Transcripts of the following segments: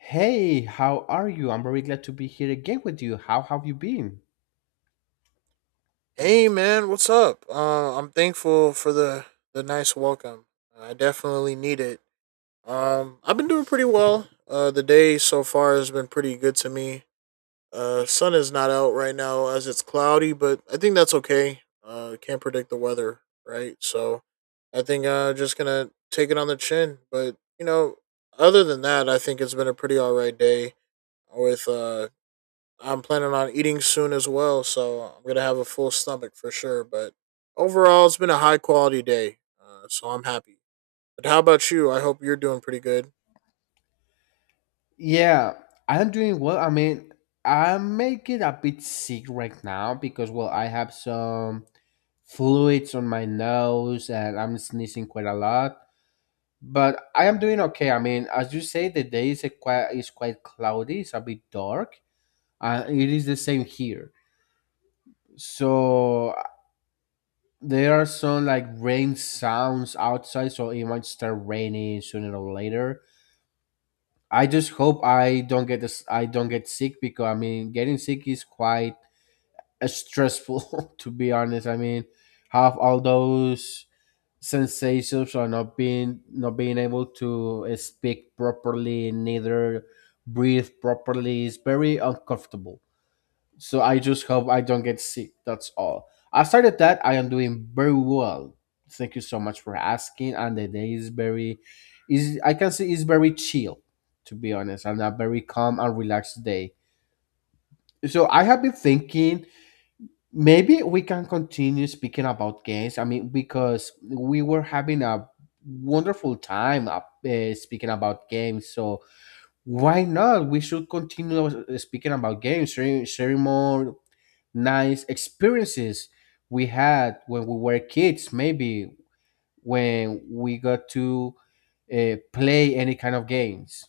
Hey, how are you? I'm very glad to be here again with you. How have you been? Hey man, what's up? I'm thankful for the nice welcome. I definitely need it. I've been doing pretty well. The day so far has been pretty good to me. Sun is not out right now as it's cloudy, but I think that's okay. Can't predict the weather, right? So, I think just gonna take it on the chin. But other than that, I think it's been a pretty all right day with I'm planning on eating soon as well, so I'm gonna have a full stomach for sure. But overall, it's been a high quality day, so I'm happy. But how about you? I hope you're doing pretty good. Yeah, I'm doing well. I mean, I'm making a bit sick right now because, well, I have some fluids on my nose and I'm sneezing quite a lot. But I am doing okay. I mean, as you say, the day is a quite is quite cloudy. It's a bit dark, and it is the same here. So there are some like rain sounds outside, so it might start raining sooner or later. I just hope I don't get this. I don't get sick because I mean, getting sick is quite stressful to be honest. I mean, have all those sensations or not being able to speak properly neither breathe properly. It's very uncomfortable, so I just hope I don't get sick. That's all. Aside of that, I am doing very well. Thank you so much for asking. And the day is very is I can say is very chill, to be honest, and a very calm and relaxed day. So I have been thinking maybe we can continue speaking about games. I mean, because we were having a wonderful time up, speaking about games. So why not? We should continue speaking about games, sharing more nice experiences we had when we were kids, maybe, when we got to play any kind of games.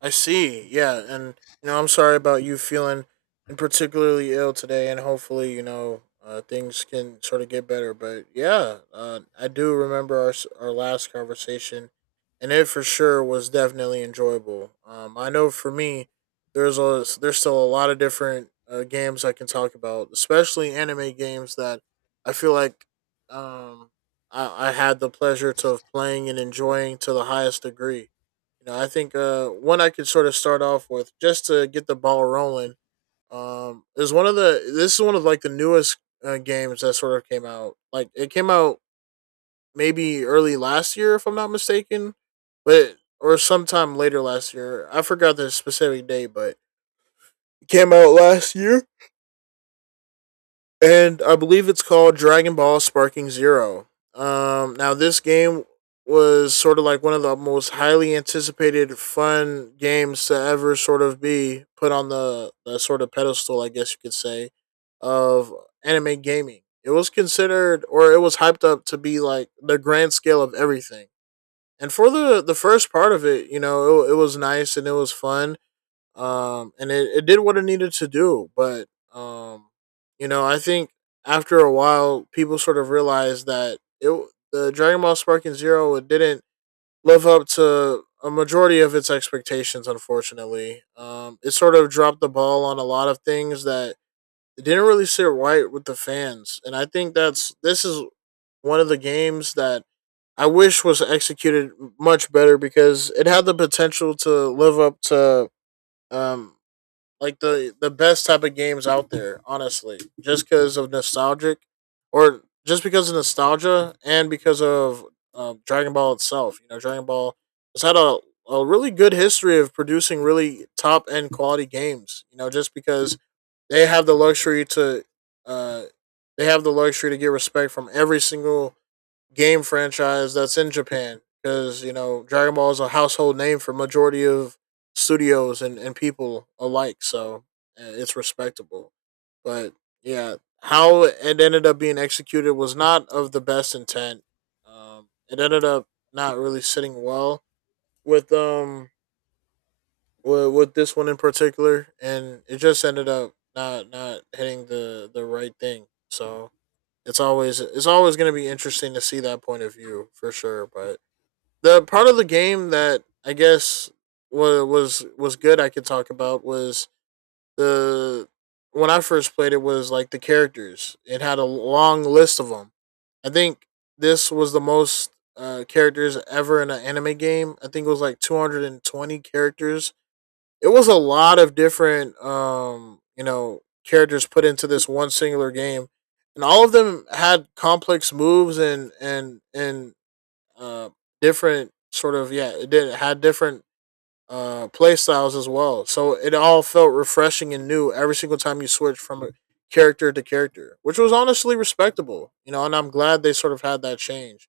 I see. Yeah, and you know, I'm sorry about you feeling and particularly ill today, and hopefully, you know, things can sort of get better. But yeah, I do remember our last conversation, and it for sure was definitely enjoyable. I know for me, there's still a lot of different games I can talk about, especially anime games that I feel like um, I had the pleasure to of playing and enjoying to the highest degree. You know, I think one I could sort of start off with just to get the ball rolling is one of the. This is one of like the newest games that sort of came out. Like it came out maybe early last year, if I'm not mistaken, but or sometime later last year. I forgot the specific day, but it came out last year. And I believe it's called Dragon Ball Sparking Zero. Now this game was sort of like one of the most highly anticipated fun games to ever sort of be put on the sort of pedestal, I guess you could say, of anime gaming. It was considered or it was hyped up to be like the grand scale of everything. And for the first part of it, you know, it was nice and it was fun, and it did what it needed to do. But um, you know, I think after a while, people sort of realized that it the Dragon Ball Sparking Zero it didn't live up to a majority of its expectations. Unfortunately, it sort of dropped the ball on a lot of things that it didn't really sit right with the fans, and I think that's this is one of the games that. I wish was executed much better because it had the potential to live up to, um, like the best type of games out there, honestly, just because of nostalgia and because of Dragon Ball itself. You know, Dragon Ball has had a really good history of producing really top end quality games. You know, just because they have the luxury to, uh, they have the luxury to get respect from every single game franchise that's in Japan, because you know Dragon Ball is a household name for majority of studios and people alike, so it's respectable. But yeah, how it ended up being executed was not of the best intent. It ended up not really sitting well with um with this one in particular, and it just ended up not not hitting the right thing. So it's always going to be interesting to see that point of view for sure. But the part of the game that I guess was good I could talk about was the when I first played it was like the characters. It had a long list of them. I think this was the most characters ever in an anime game. I think it was like 220 characters. It was a lot of different you know characters put into this one singular game, and all of them had complex moves and uh different sort of yeah it did it had different play styles as well, so it all felt refreshing and new every single time you switched from a character to character, which was honestly respectable. You know, and I'm glad they sort of had that change,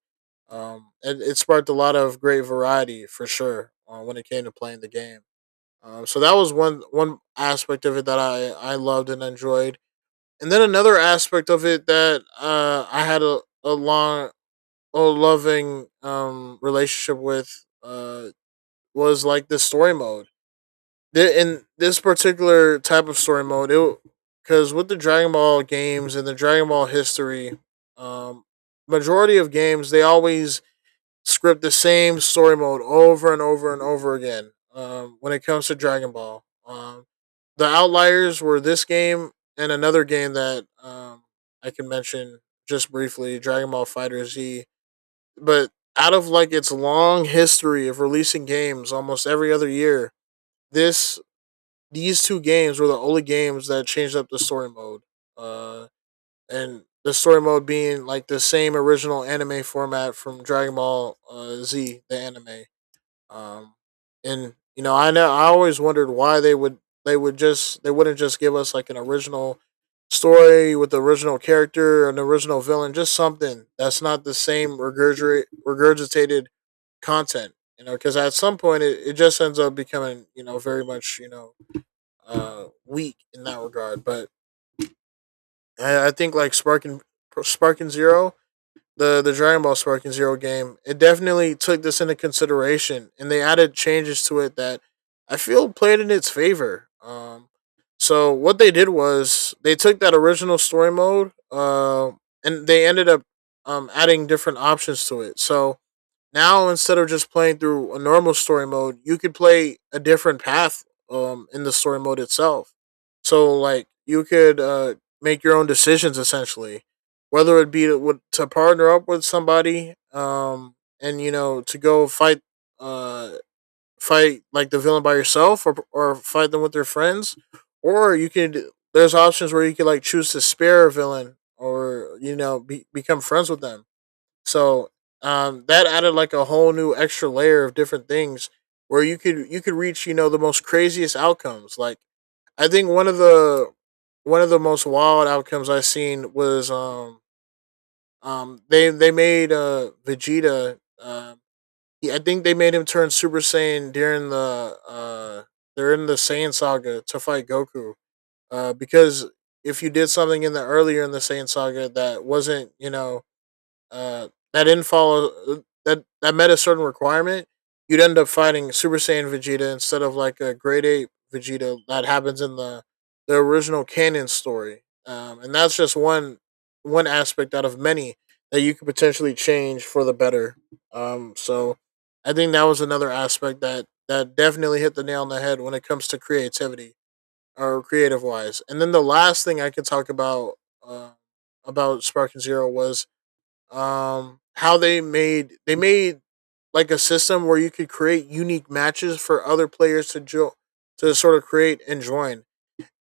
and it sparked a lot of great variety for sure when it came to playing the game. So that was one one aspect of it that I loved and enjoyed. And then another aspect of it that I had a long, a loving relationship with, was like the story mode. In this particular type of story mode, it because with the Dragon Ball games and the Dragon Ball history, um, majority of games they always script the same story mode over and over and over again. When it comes to Dragon Ball, the outliers were this game and another game that I can mention just briefly, Dragon Ball Fighter Z. But out of like its long history of releasing games almost every other year, this these two games were the only games that changed up the story mode. Uh, and the story mode being like the same original anime format from Dragon Ball Z, the anime. Um, and you know I always wondered why they wouldn't just give us like an original story with the original character, an original villain, just something that's not the same regurgitated content. You know, because at some point, it just ends up becoming you know very much, you know, weak in that regard. But I think like Spark and Spark and Zero the Dragon Ball Sparking Zero game, it definitely took this into consideration, and they added changes to it that I feel played in its favor. So what they did was they took that original story mode, and they ended up, adding different options to it. So now instead of just playing through a normal story mode, you could play a different path in the story mode itself. So like you could make your own decisions essentially, whether it be to, to partner up with somebody, and you know to go uh fight like the villain by yourself, or fight them with their friends, or you could, there's options where you could like choose to spare a villain or you know be, become friends with them. So that added like a whole new extra layer of different things where you could reach you know the most craziest outcomes. Like I think one of the most wild outcomes I seen was they made Vegeta, I think they made him turn Super Saiyan during the Saiyan saga to fight Goku, because if you did something in the earlier in the Saiyan saga that wasn't you know, uh, that didn't follow that that met a certain requirement, you'd end up fighting Super Saiyan Vegeta instead of like a Grade Eight Vegeta that happens in the original canon story. And that's just one aspect out of many that you could potentially change for the better. So I think that was another aspect that that definitely hit the nail on the head when it comes to creativity or creative wise. And then the last thing I could talk about, uh, about Spark and Zero was how they made like a system where you could create unique matches for other players to join, to sort of create and join.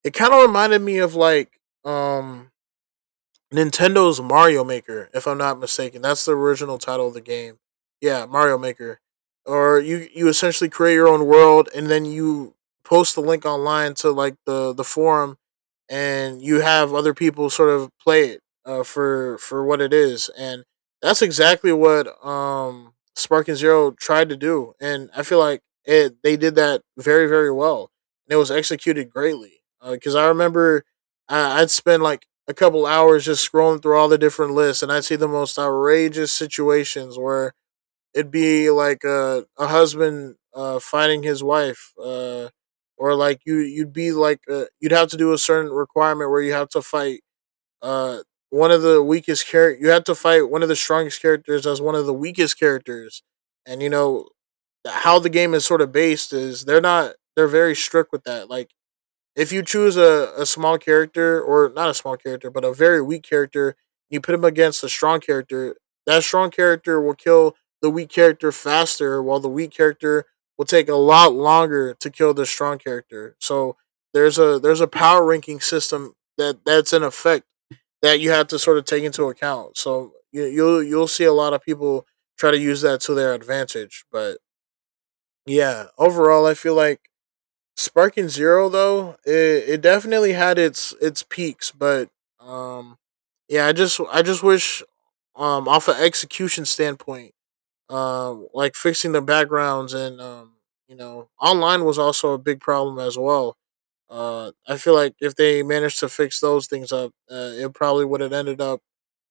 It kind of reminded me of like Nintendo's Mario Maker, if I'm not mistaken. That's the original title of the game. Yeah, Mario Maker. Or you essentially create your own world and then you post the link online to like the forum, and you have other people sort of play it for what it is, and that's exactly what Spark and Zero tried to do, and I feel like it they did that very very well, and it was executed greatly because I remember I'd spend like a couple hours just scrolling through all the different lists, and I'd see the most outrageous situations where it'd be like a husband finding his wife, or like you'd be like you'd have to do a certain requirement where you have to fight uh, one of the weakest character. You have to fight one of the strongest characters as one of the weakest characters, and you know how the game is sort of based is they're not they're very strict with that. Like if you choose a small character, or not a small character but a very weak character, you put him against a strong character, that strong character will kill the weak character faster, while the weak character will take a lot longer to kill the strong character. So there's a power ranking system that that's in effect, that you have to sort of take into account. So you'll see a lot of people try to use that to their advantage. But yeah, overall I feel like Sparking Zero though, it definitely had its peaks, but um yeah, I just wish, off an execution standpoint, like fixing the backgrounds and you know, online was also a big problem as well. I feel like if they managed to fix those things up, it probably would have ended up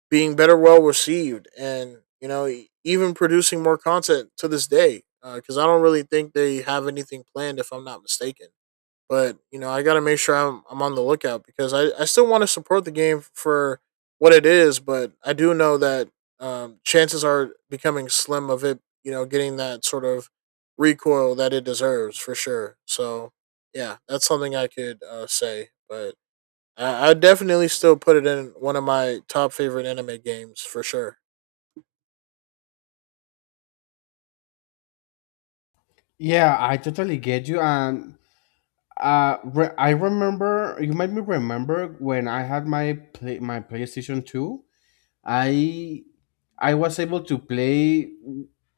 being better well received, and you know, even producing more content to this day, because I don't really think they have anything planned, if I'm not mistaken. But you know, I got to make sure I'm on the lookout because I still want to support the game for what it is, but I do know that chances are becoming slim of it. You know, getting that sort of recoil that it deserves for sure. So yeah, that's something I could, say, but. I definitely still put it in one of my top favorite anime games for sure. Yeah, I totally get you. And I remember you made me remember when I had my PlayStation Two. I I was able to play.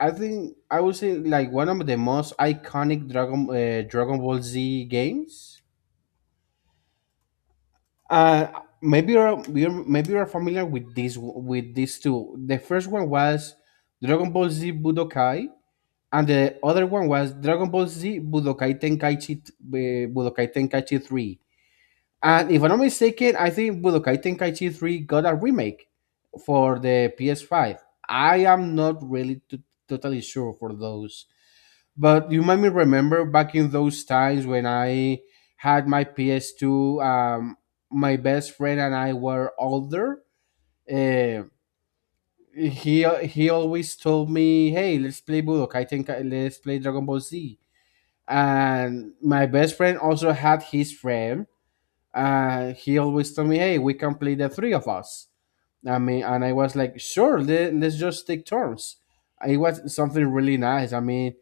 I think I would say like one of the most iconic Dragon Ball Z games. Uh, maybe you're familiar with this, with these two. The first one was Dragon Ball Z Budokai, and the other one was Dragon Ball Z Budokai Tenkaichi Budokai Tenkaichi Three. And if I'm not mistaken, I think Budokai Tenkaichi 3 got a remake for the PS5. I am not really totally sure for those. But you might me remember back in those times when I had my PS2. My best friend and I were older. Uh, he always told me, "Hey, let's play Budokai Tenkai, let's play Dragon Ball Z." And my best friend also had his friend. He always told me, "Hey, we can play the three of us." I mean, and I was like, "Sure, let's just take turns." It was something really nice. I mean,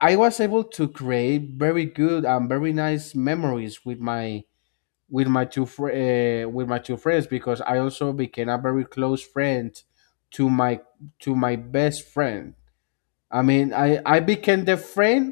I was able to create very good and very nice memories with my with my two friends, because I also became a very close friend to my to my best friend. I mean, I became the friend